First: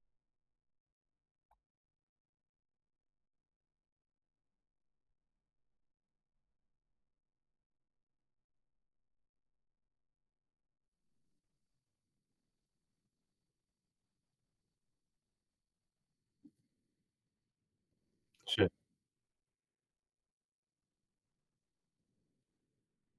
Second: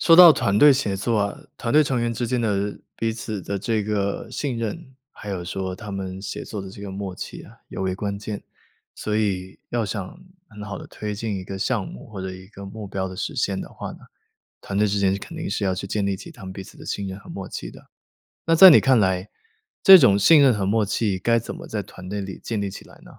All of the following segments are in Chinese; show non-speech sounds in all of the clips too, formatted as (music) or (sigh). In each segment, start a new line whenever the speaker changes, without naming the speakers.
说到团队协作啊，团队成员之间的彼此的这个信任，还有说他们协作的这个默契啊尤为关键。所以要想很好地推进一个项目，或者一个目标的实现的话呢，团队之间是肯定是要去建立起他们彼此的信任和默契的。那
是。
在你看来，这种信任和默契该怎么在团队里建立起来呢？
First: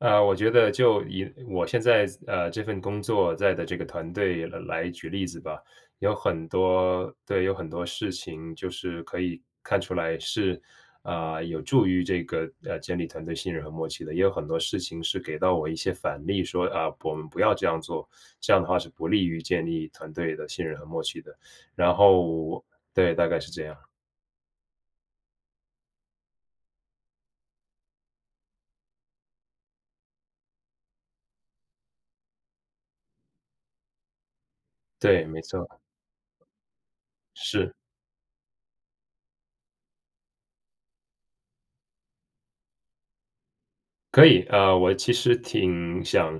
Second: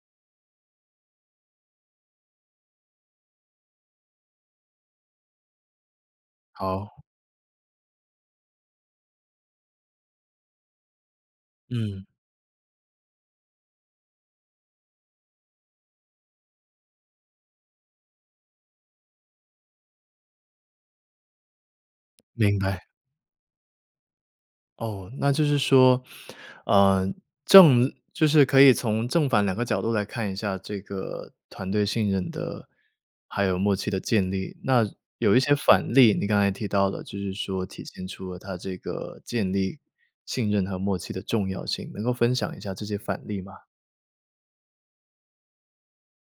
呃，我觉得就以我现在思呃，这份工作在的这个团队来来举例子吧。有很
好。
多对，有很多事情就是可以看出来是，呃，有助于
嗯。
这个，呃，建立团队信任和默契的。也有很多事情是给到我一些反例说，啊，不我们不要这样做，这样的话是不利于建立团队的信任和默契的。然
明
后
白。
对，大概是这样。
哦，那就是说，呃，正就是可以从正反2个角度来看一下这个团队信任的，还有默契的建立。那
对，
有
没
一些
错。
反例，你刚才提到了，就是说
是。
体现出了它这个建立信任和默契的重要性，能够分享一下这些反例吗？
可以，啊，我其实挺想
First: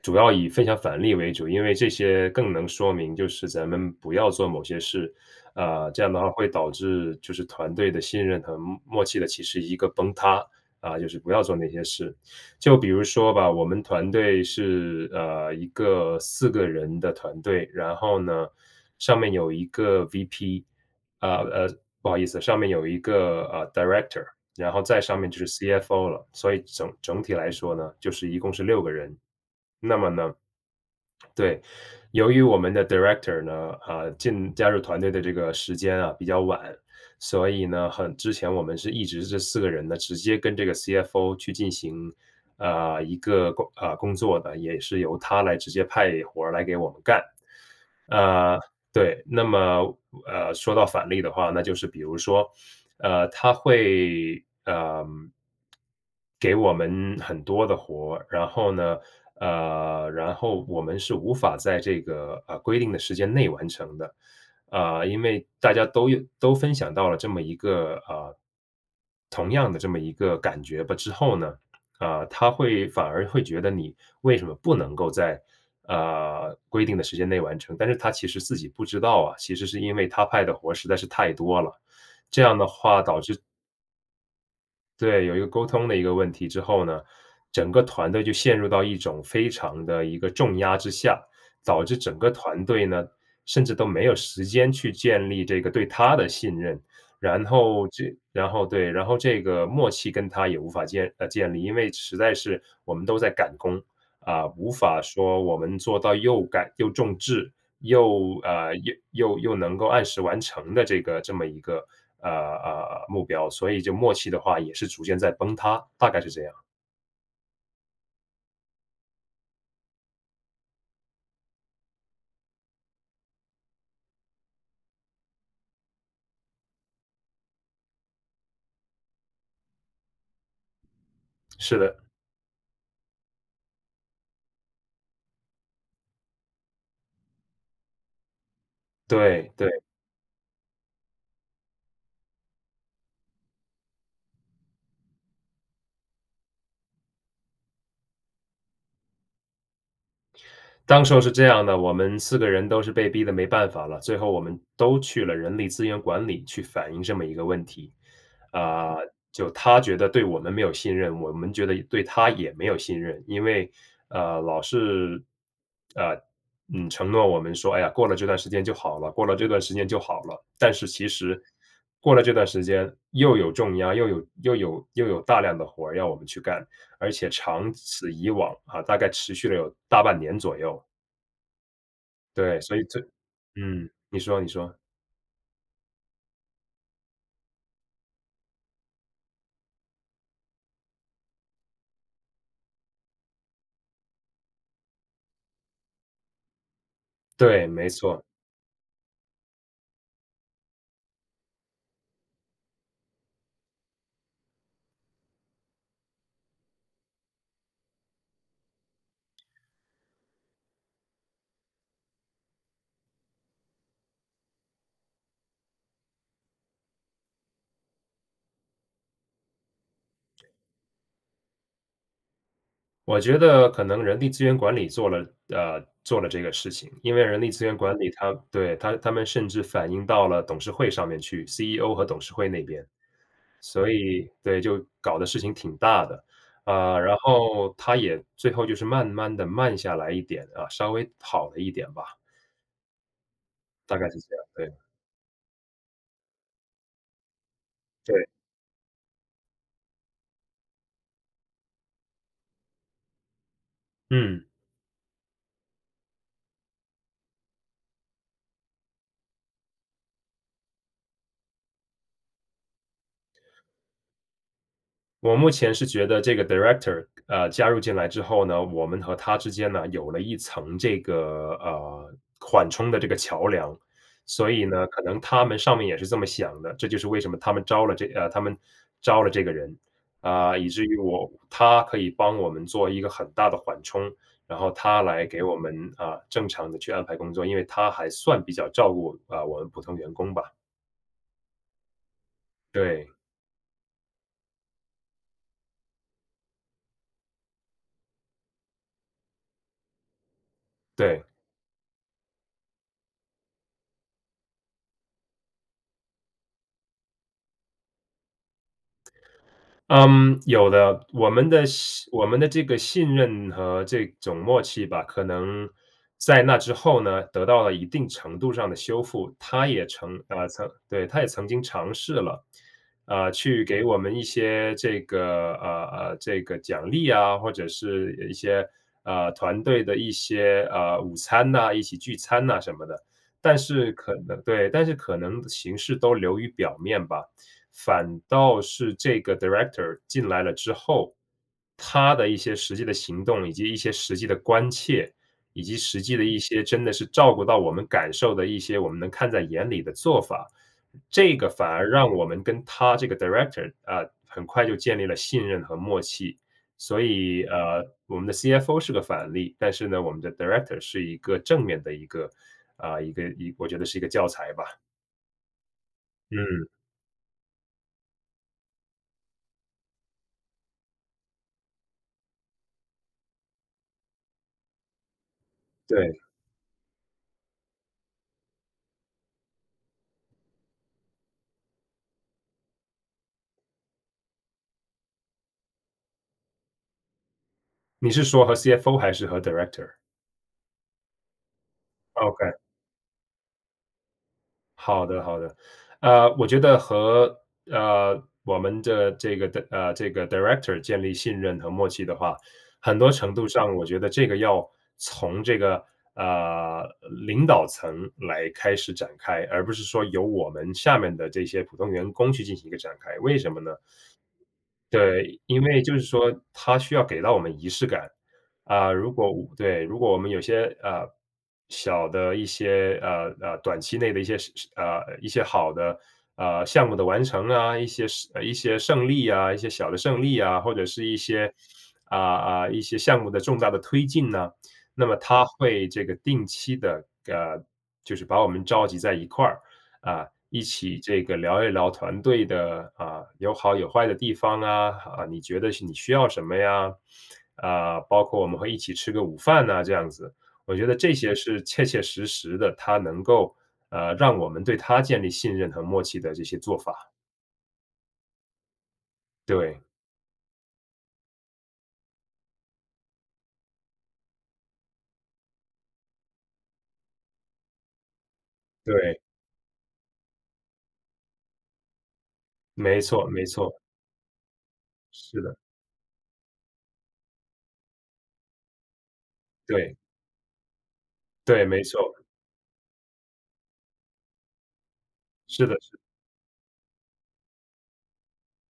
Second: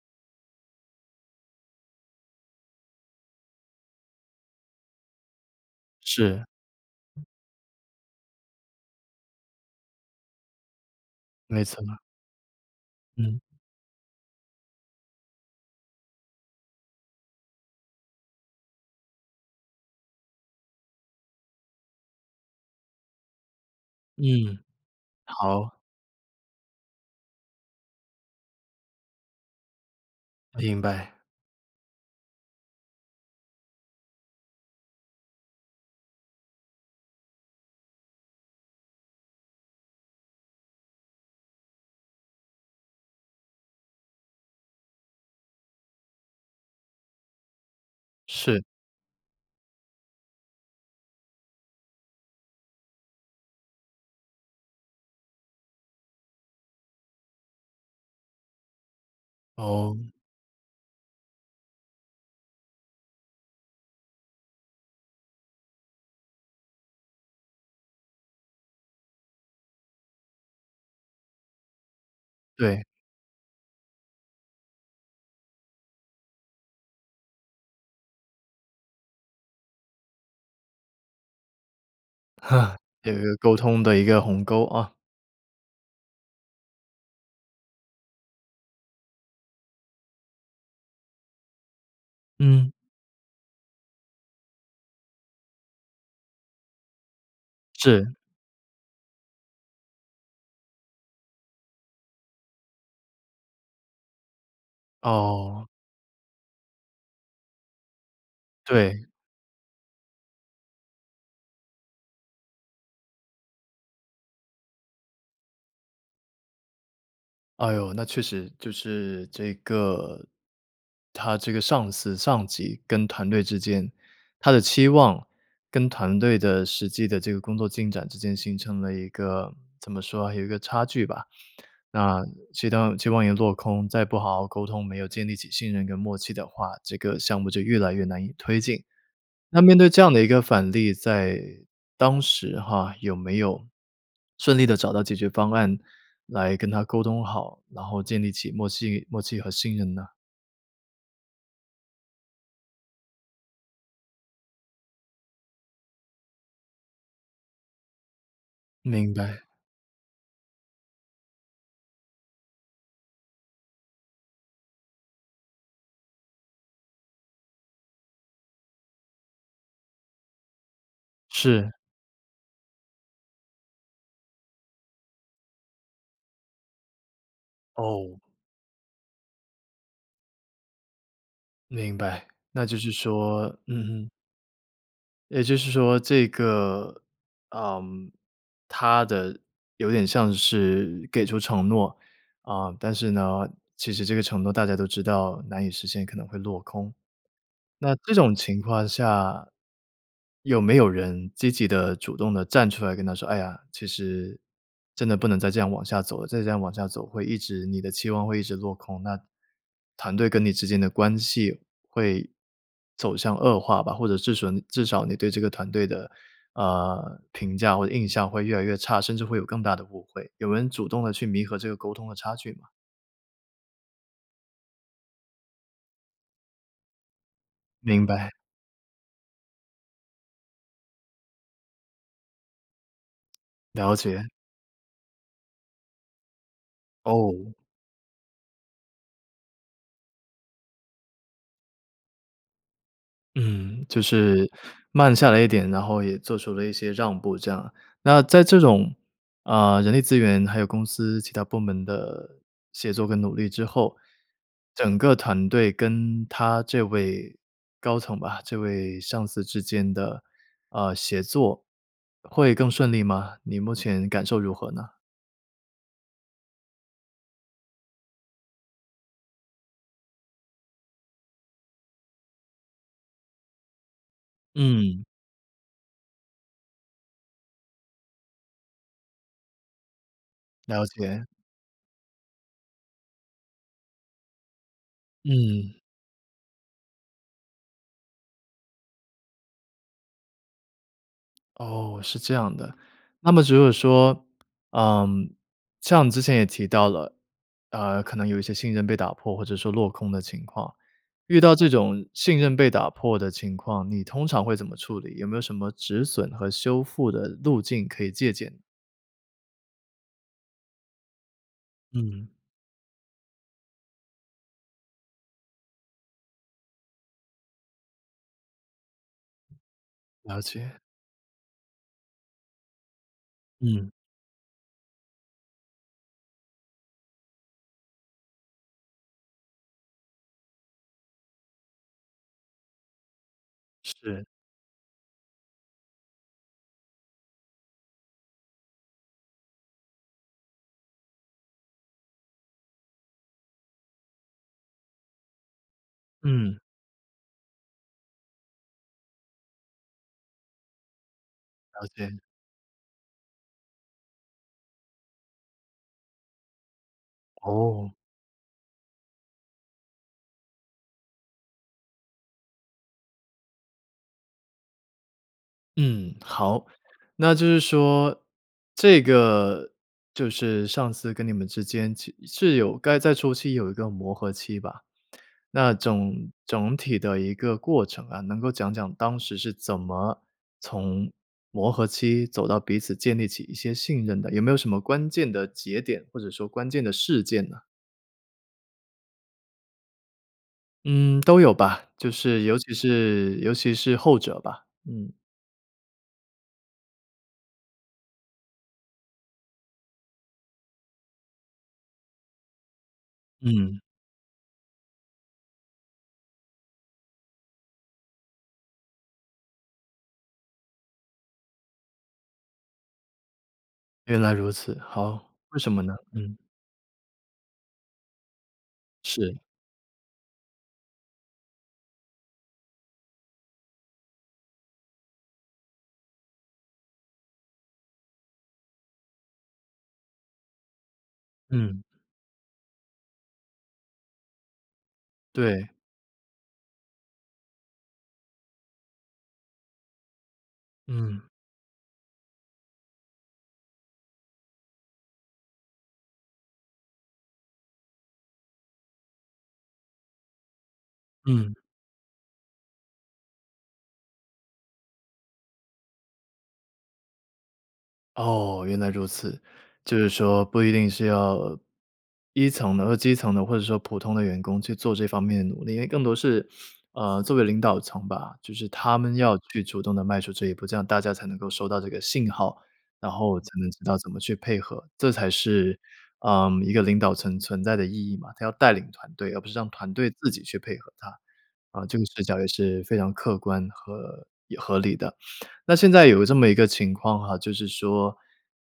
主要以分享反例为主，因为这些更能说明就是咱们不要做某些事，啊，这样的话
是。
会导致就是团队的信任和默默契的其实一个崩塌，啊，就是不要做
没
那些
错。
事。就比如说
嗯。
吧，我们团队是，呃，一个4个人的团队，然后呢，上面有一个 VP。呃，呃，不好意思，上面有一个，呃，director，
嗯，
然后再上面就是
好。
CFO 了。所以整整体来说呢，就是一共是6个人。那么呢
明白。
对，由于我们的 director 呢，啊，进加入团队的这个时间啊比较晚，所以呢，很之前我们是一直是这4个人呢，直接跟这个 CFO 去进行，呃，一个工啊，工作的，也是由他来直接派活儿来给我们干。呃，
是。
对，那么，呃，说到反例的话，那就是比如说，呃，他会，嗯，给我们很多的活儿，然后呢，呃，
哦。
然后我们是无法在这个，呃，规定的时间内完成的。啊，因为大家都有都分享到了这么一个啊，同样的这么一个感觉吧。之后呢，啊，他
对。
会反而会觉得你为什么不能够在，呃，规定的时间内完成。但是他其实自己不知道啊，其实是因为他派的活儿，实在是太多了。这样的
(chuckles)
话
有
导
一个
致
沟通的一个鸿沟，啊。
对，有一个沟通的一个问题之后呢，整个团队就陷入到一种非常的一个重压之下。导致整个团
嗯。
队呢，甚至都没有时间去建立这个对他的信任，然后这
是。
然后对，然后这个默契跟他也无法建啊，建立。因为实在是，我们都在赶工，啊，无法说我
哦。
们做到又赶又重质、又，呃，又
对。
又又能够按时完成的这个这么一个，呃，呃，呃，目标。所以就默契的话也是逐渐在崩塌，大概是这样。
哎呦，那确实就是这个，他这个上司上级跟团队之间，他的期望跟团队的实际的这个工作进展之间形成了一个，怎么说啊，有一个差距吧。
是的。
那期洞期望也落空，再不好好沟通没有建立起信任跟默契的话，这个项目就越来越难以推进。
对，
那
对。
面对这样的一个反例，在当时哈，有没有顺利地找到解决方案，来跟他沟通好，然后建立起默契默契和信任呢？
当时候是这样的。我们4个人都是被逼得没办法了。最后我们都去了人力资源管理去反映这么一个问题。啊，
明白。
就他觉得对我们没有信任，我们觉得也对他也没有信任，因为，呃，老是，呃，嗯，承诺我们说：“哎呀，过了这段时间就好了，过了这段时间就好了。”但是其实
是。
过了这段时间又有重压，又有又有又有大量的活儿要我们去干，而且长此
哦。
以往啊，大概持续了有大半年左右。
明白，
对，
那就
所以
是
这
说
嗯，
嗯嗯。
你说你说。
也就是说这个，嗯。他的有点像是给出承诺，啊，但是呢，其实这个承诺大家都知道难以实现，可能会落空。
对，没
那这
错。
种情况下，有没有人积极地、主动地站出来跟他说：“哎呀，其实真的不能再这样往下走了，再这样往下走会一直，你的期望会一直落空，那团队跟你之间的关系会走向恶化吧，或者至吮至少你对这个团队的，呃，评价或者印象会越来越差，甚至会有更大的误会。”有人主动地去弥合这个沟通的差距吗？
我觉得可能人力资源管理做了呃，做了这个事情，因为人力资源管
明
理
白。
他对，他他们甚至反映到了董事会上面去，CEO 和董事会那边。所
了
以，
解。
对，就搞得事情挺大的，啊，然
哦。
后他也最后就是慢慢地慢下来一点啊，稍微好了一点吧。
嗯，
大
就
概是这样，
是
对。
慢下来一点，然后也做出了一些让步这样。那
对。
在这种，呃，人力资源还有公司其他部门的协作跟努力之后，
嗯。
整个团队跟他这位高层吧，这位上司之间的，呃，协作会更顺利吗？你目前感受如何呢？
我目前是觉得这个 director，呃，加入进来之后呢，我们和他之间呢有了一层这个，呃，缓冲的这个桥梁。所以呢，可
嗯。
能他们上面也是这么想的，这就是为什么他们招了这呃，他们招了这个人。啊，以
了
至于
解。
我他可以帮我们做一个很大的缓冲，然后他来给我
嗯。
们，啊，正常地去安排工作。因为他还算比较照顾，啊，我们普通员工吧。
哦，是这样的，
对。
那么如果说，呃，像你之前也提到了，呃，可能有一些信任被打破或者说落空的情况，
对。
遇到这种信任被打破的情况，你通常会怎么处理？有没有什么止损和修复的路径可以借鉴？
嗯，有的。我们的信我
嗯。
们的这个信任和这种默契吧，可能在那之后呢得到了一定程度上的修复。他也成
了
呃，曾
解。
对，他也曾经尝试了，呃，去给
嗯。
我们一些这个，呃，这个奖励啊，或者是一些，呃，团队的一些，呃，午餐呐，一起聚餐呐什么的。但是可
是。
能对，但是可能形式都流于表面吧。反倒是这个 director 进来了之后，他的一些实际的行动，以及一些实际的关切，以及实际的一
嗯。
些真的是照顾到我们感受的一些，我们能看在眼里的做法。这个反
了
而让
解。
我们跟他这个 director 啊，很快就建立了信任和默契。所以，呃，
哦。
我们的 CFO 是个反例，但是呢，我们的 director 是一个正面的一个啊，一个一我觉得是一个教材吧。
嗯，好。
嗯。
那就是说，这个就是上次跟你们之间其是有该在初期有一个磨合期吧。那
对。
总总体的一个过程啊，能够讲讲当时是怎么从磨合期走到彼此建立起一些信任的，有没有什么关键的节点，或者说关键的事件呢？
你是说和 CFO 还是和 director？
嗯，都有吧，就是
OK。
尤其是尤其是后者吧，
好
嗯。
的好的。呃，我觉得和，呃，我们的这个 de 呃这个 director 建立信任和默契的话，很多程度上
嗯。
我觉得这个要从这个，呃，领导层来开始展开，而不是说由我们下面的这些普通员工去进行一个展开。为什么呢？
原来如此，好，
对，
为
因
什
为
么呢？
就是说
嗯。
他需要给到我们仪式感。啊，如果
是。
对，如果我们有些，呃，小的一些，呃呃，短期内的一些是是，呃，一些好的，呃，项目的完成啊，一些胜呃一些胜利啊，一些小的胜利啊，或者是一些，
嗯。
啊啊一些项目的重大的推进呢。那么他
对。
会这个定期地，呃，就是把我们召集在一块儿，啊，一起
嗯。
这个聊一聊团队的，啊，有好有坏的地方啊，呃，你觉得是你需要什么呀？呃，包括我们会一起吃个午饭啊这样子。我觉得这些
嗯。
是切切实实地它能够，呃，让我们对他建立信任和默契的这些做法。
哦，原来如此。
对。
就是说，不一定是要一层的或基层的，或者说普通的员工去做这方面的努力，因为更多是，呃，作为领导层吧，就是他们
对。
要去主动地迈出这一步，这样大家才能够收到这个信号，
没
然
错
后
没
才能
错。
知道怎么去配合。这才
是的。
是，呃，一个领导层存在的意义嘛，它要带领团队，而不是让团
对。
队自己去配合它。
对，没
啊，这个
错。
视角也是非常客观和也合理的。
是
那
的，
现
是
在有这么一个情况哈，就是说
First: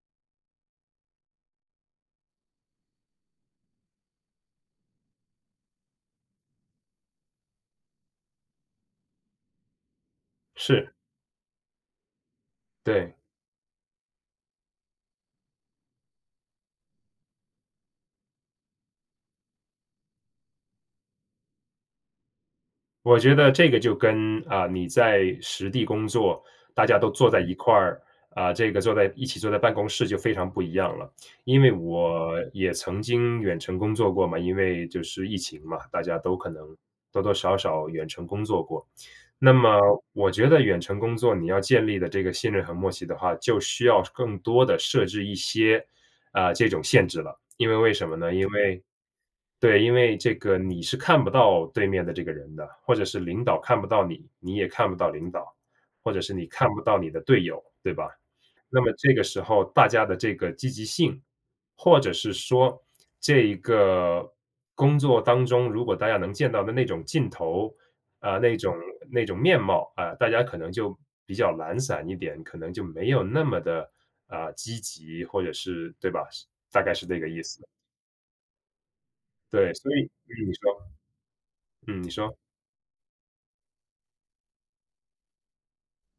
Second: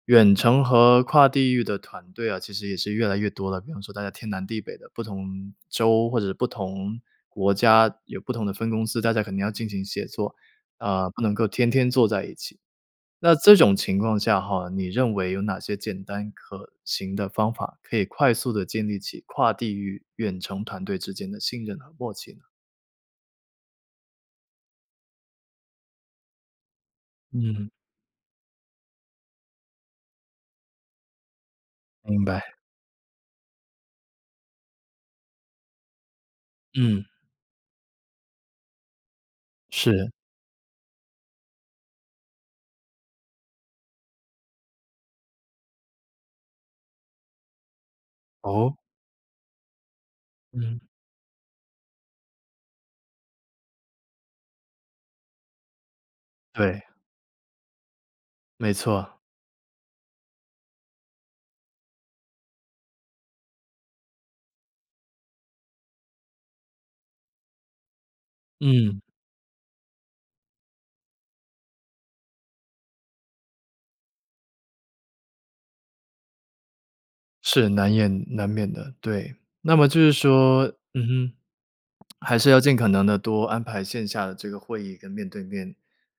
远程和跨地域的团队啊，其实也是越来越多了。比方说大家天南地北的，不同州或者是不同国家，有不同的分公司，大家肯定要进行协作，
是。
啊，不能够天天坐在一起。
对。
那这种情况下哈，你认为有哪些简单可行的方法，可以快速地建立起跨地域远程团队之间的信任和默契呢？
我觉得这个就跟，啊，你在实地工作，大家都坐在一
嗯。
块儿，啊，这个坐在一起坐在办公室就非常不一样了。因为
明
我
白。
也曾经远程工作过嘛，因为就是疫情嘛，大家都可能
嗯。
多多少少远程工作过。那么
是。
我觉得远程工作，你要建立的这个信任和默契的话，就需要更多地设置一些，呃，这种限制了。因为为什么呢？因
哦？
为对，因为这个
嗯。
你是看不到对面的这个人的。或者是领导看不到你，你也看不到领导，或者是你看不
对。
到你的队友，对吧？
没
那么这
错。
个时候大家的这个积极性，或者是说这一个工作当中，如果大家能见到的那种劲头，啊，那种
嗯。
那种面貌，啊，大家可能就比较懒散一点，可能就没有那么地，啊，积极或者是对吧？是大概是这个意思。
是，难言难免的，对。
对，
那么
所
就
以
是
嗯，你
说
说，
嗯哼，
嗯，你说。
还是要尽可能地多安排线下的这个会议，跟面对面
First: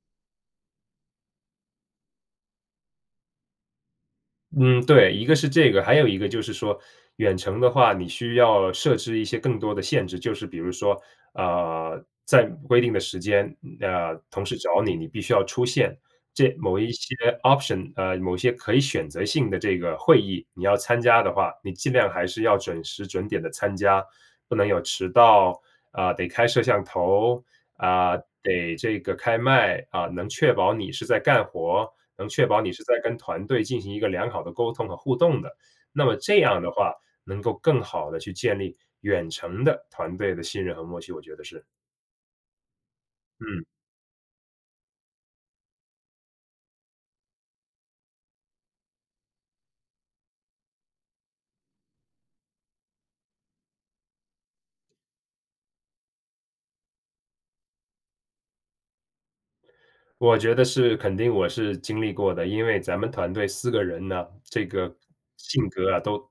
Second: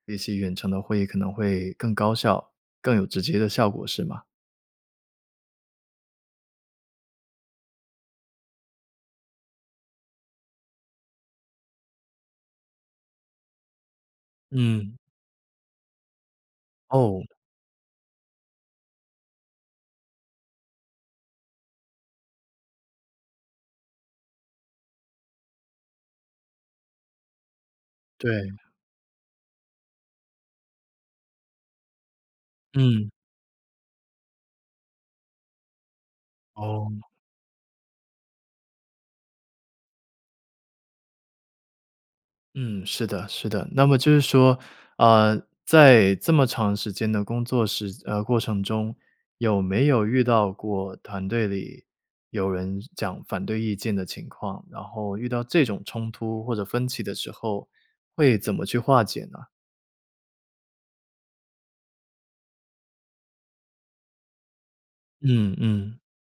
一些远程的会议，可能会更高效、更有直接的效果，是吗？
嗯，对，一个是这个，还有一个就是说远程的话，你需要设置一些更多的限制，就是比如说，呃，在规定的时间，呃，同事找
嗯。
你，你必须要出现。这某一些
哦。
option，呃，某些可以选择性的这个会议你要参加的话，你尽量还是要准时准点地参加。不能有迟到，啊，得开摄像头，啊，
对。
得这个开麦，啊，能确保你是在干活，能确保你是在
嗯。
跟团队进行一个良好的沟通和互动的。那么这样的话，
哦。
能够更好地去建立远程的团队的信任和默契，我觉得是。
嗯，是的是的。
嗯。
那么就是说，呃，在这么长时间的工作时呃，过程中，有没有遇到过团队里有人讲反对意见的情况，然后遇到这种冲突或者分歧的时候，会怎么去化解呢？
我觉得是肯定我是经历过的，因为咱们团队4个人呢，这个
嗯
性格
嗯。
啊都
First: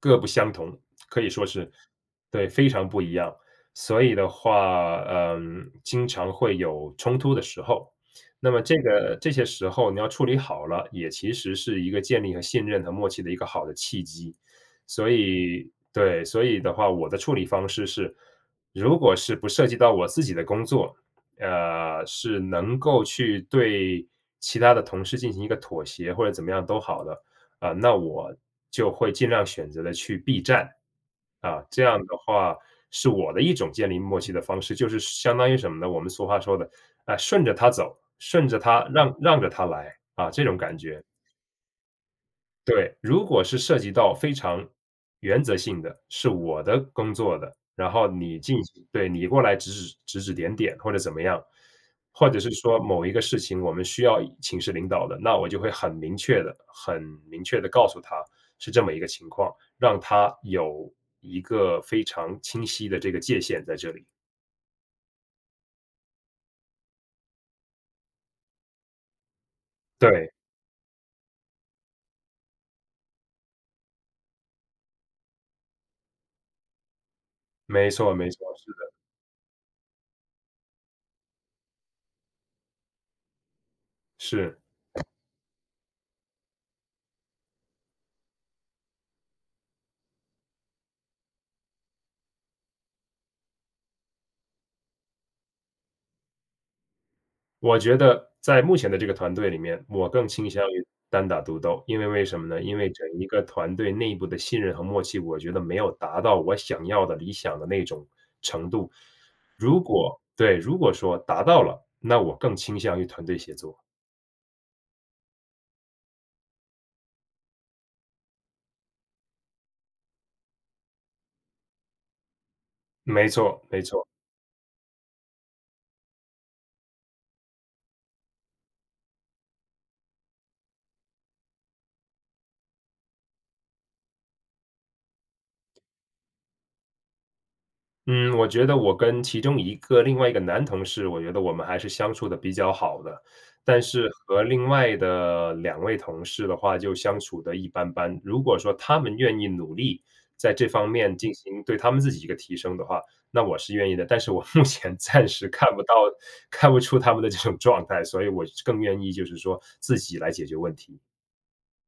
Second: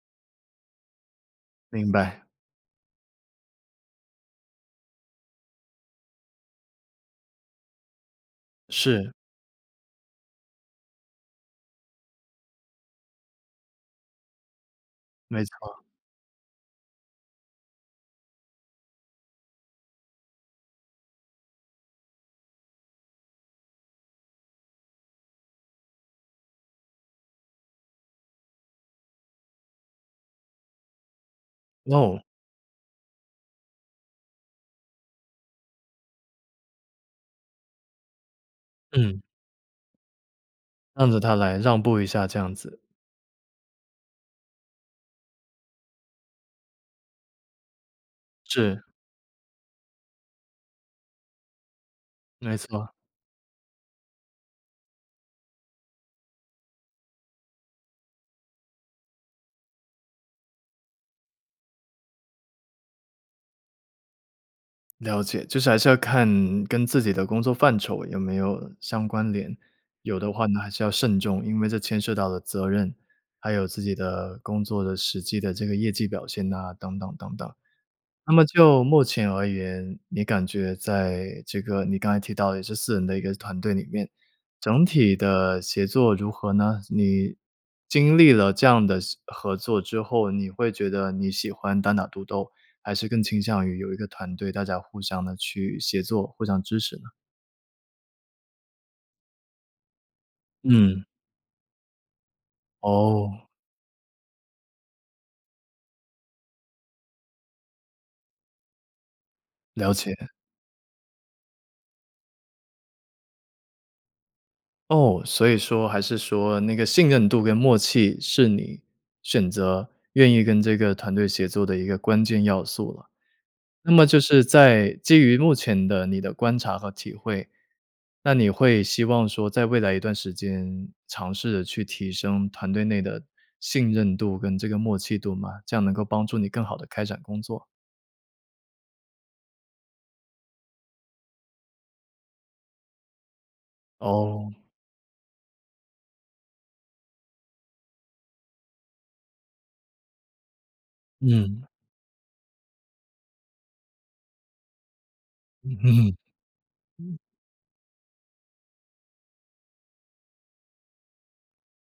各不相同，(smacks lips) 可以说是，
明白。
对，非常不一样，所以的话，呃，经常会有冲突的时候。那么这
是。
个这些时候你要处理好了，也其实是一个建立和信任和默契的一个好的契机。所
没
以
错。
对，所以的话，我的处理方式是，如果是不涉及到我自己的工作，呃，是能够去对其他的同事进行一个妥协或者怎么样都好的，呃，那我就会尽量选择地去避战。啊，这样的
哦。
话，是我的一种建立默契的方式，就是相当于什么呢？我们俗话说的，呃，顺着他走，顺着他，让
嗯。
让着他来，啊，这种感觉。
让着他来，让步一下这样子。
对，如果是涉及到非常原则性的，是我的工作的，然后你进
是。
行对，你过来指指指指点点或者怎么样，或者是
没
说
错。
某一个事情我们需要请示领导的，那我就会很明确地很明确地告诉他是这么一个情况，让他有一个非常清晰的这个界限在这里。
了解。就是还是要看，跟自己的工作范畴有没有相关联，有
对。
的话呢，还是要慎重。因为这牵涉到了责任，还有自己的工作的实际的这个业绩表现呐，等等等等。
没错，没
那
错，
么
是
就
的。
目前而言，你感觉在这个你刚才提到的这4人的一个团队里面，
是。
整体的协作如何呢？你经历了这样的司合作之后，你会觉得你喜欢单打独斗，还是更倾向于有一个团队，大家互相地去协作、互相支持呢？
我觉得，在目前的这个团队里面，我更倾向于
嗯。
单打独斗。因为为什么呢？因为整一个
哦。
团队内部的信任和默契，我觉得没有达到我想要的、理想的那种程度。如
了解。
果对，如果说达到了，那我更倾向于团队协作。
哦，所以说还是说，那个信任度跟默契，是你选择愿意跟这个团队协作的一个关键要素了。
没错，没
那
错。
么就是在基于目前的你的观察和体会，那你会希望说，在未来一段时间，尝试着去提升团队内的信任度跟这个默契度吗？这样能够帮助你，更好地开展工作。
嗯，我觉得我跟其中一个另外一个男同事，我觉得我们还是相处得比较好的，但是和
哦。
另外的2位同事的话就相处得一般般。如果说他们愿意努力，在这方面进
嗯。
行对他们自己一个提升的话，那我是愿意的。但是我目前暂时看
嗯
不到
哼。
看不出他
嗯。
们的这种状态，所以我是更愿意，就是说自己来解决问题。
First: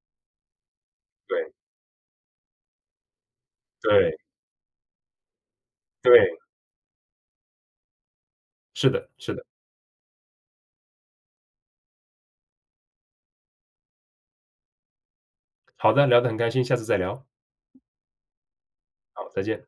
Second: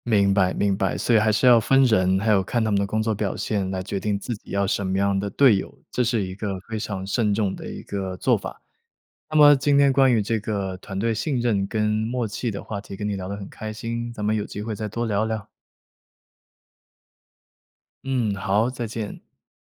明白明白，所以还是
对。
要分人，还有看他们的工作表现，来决
对。
定自己要什么样的队友，这是一
对。
个非常慎重的一个做法。
是的，是
那
的。
么今天关于这个团队信任跟默契的话题，跟你聊得很开心，咱们有机会再多聊聊。
好的，聊得很开心，下次再聊。
嗯，好，再见。
好，再见。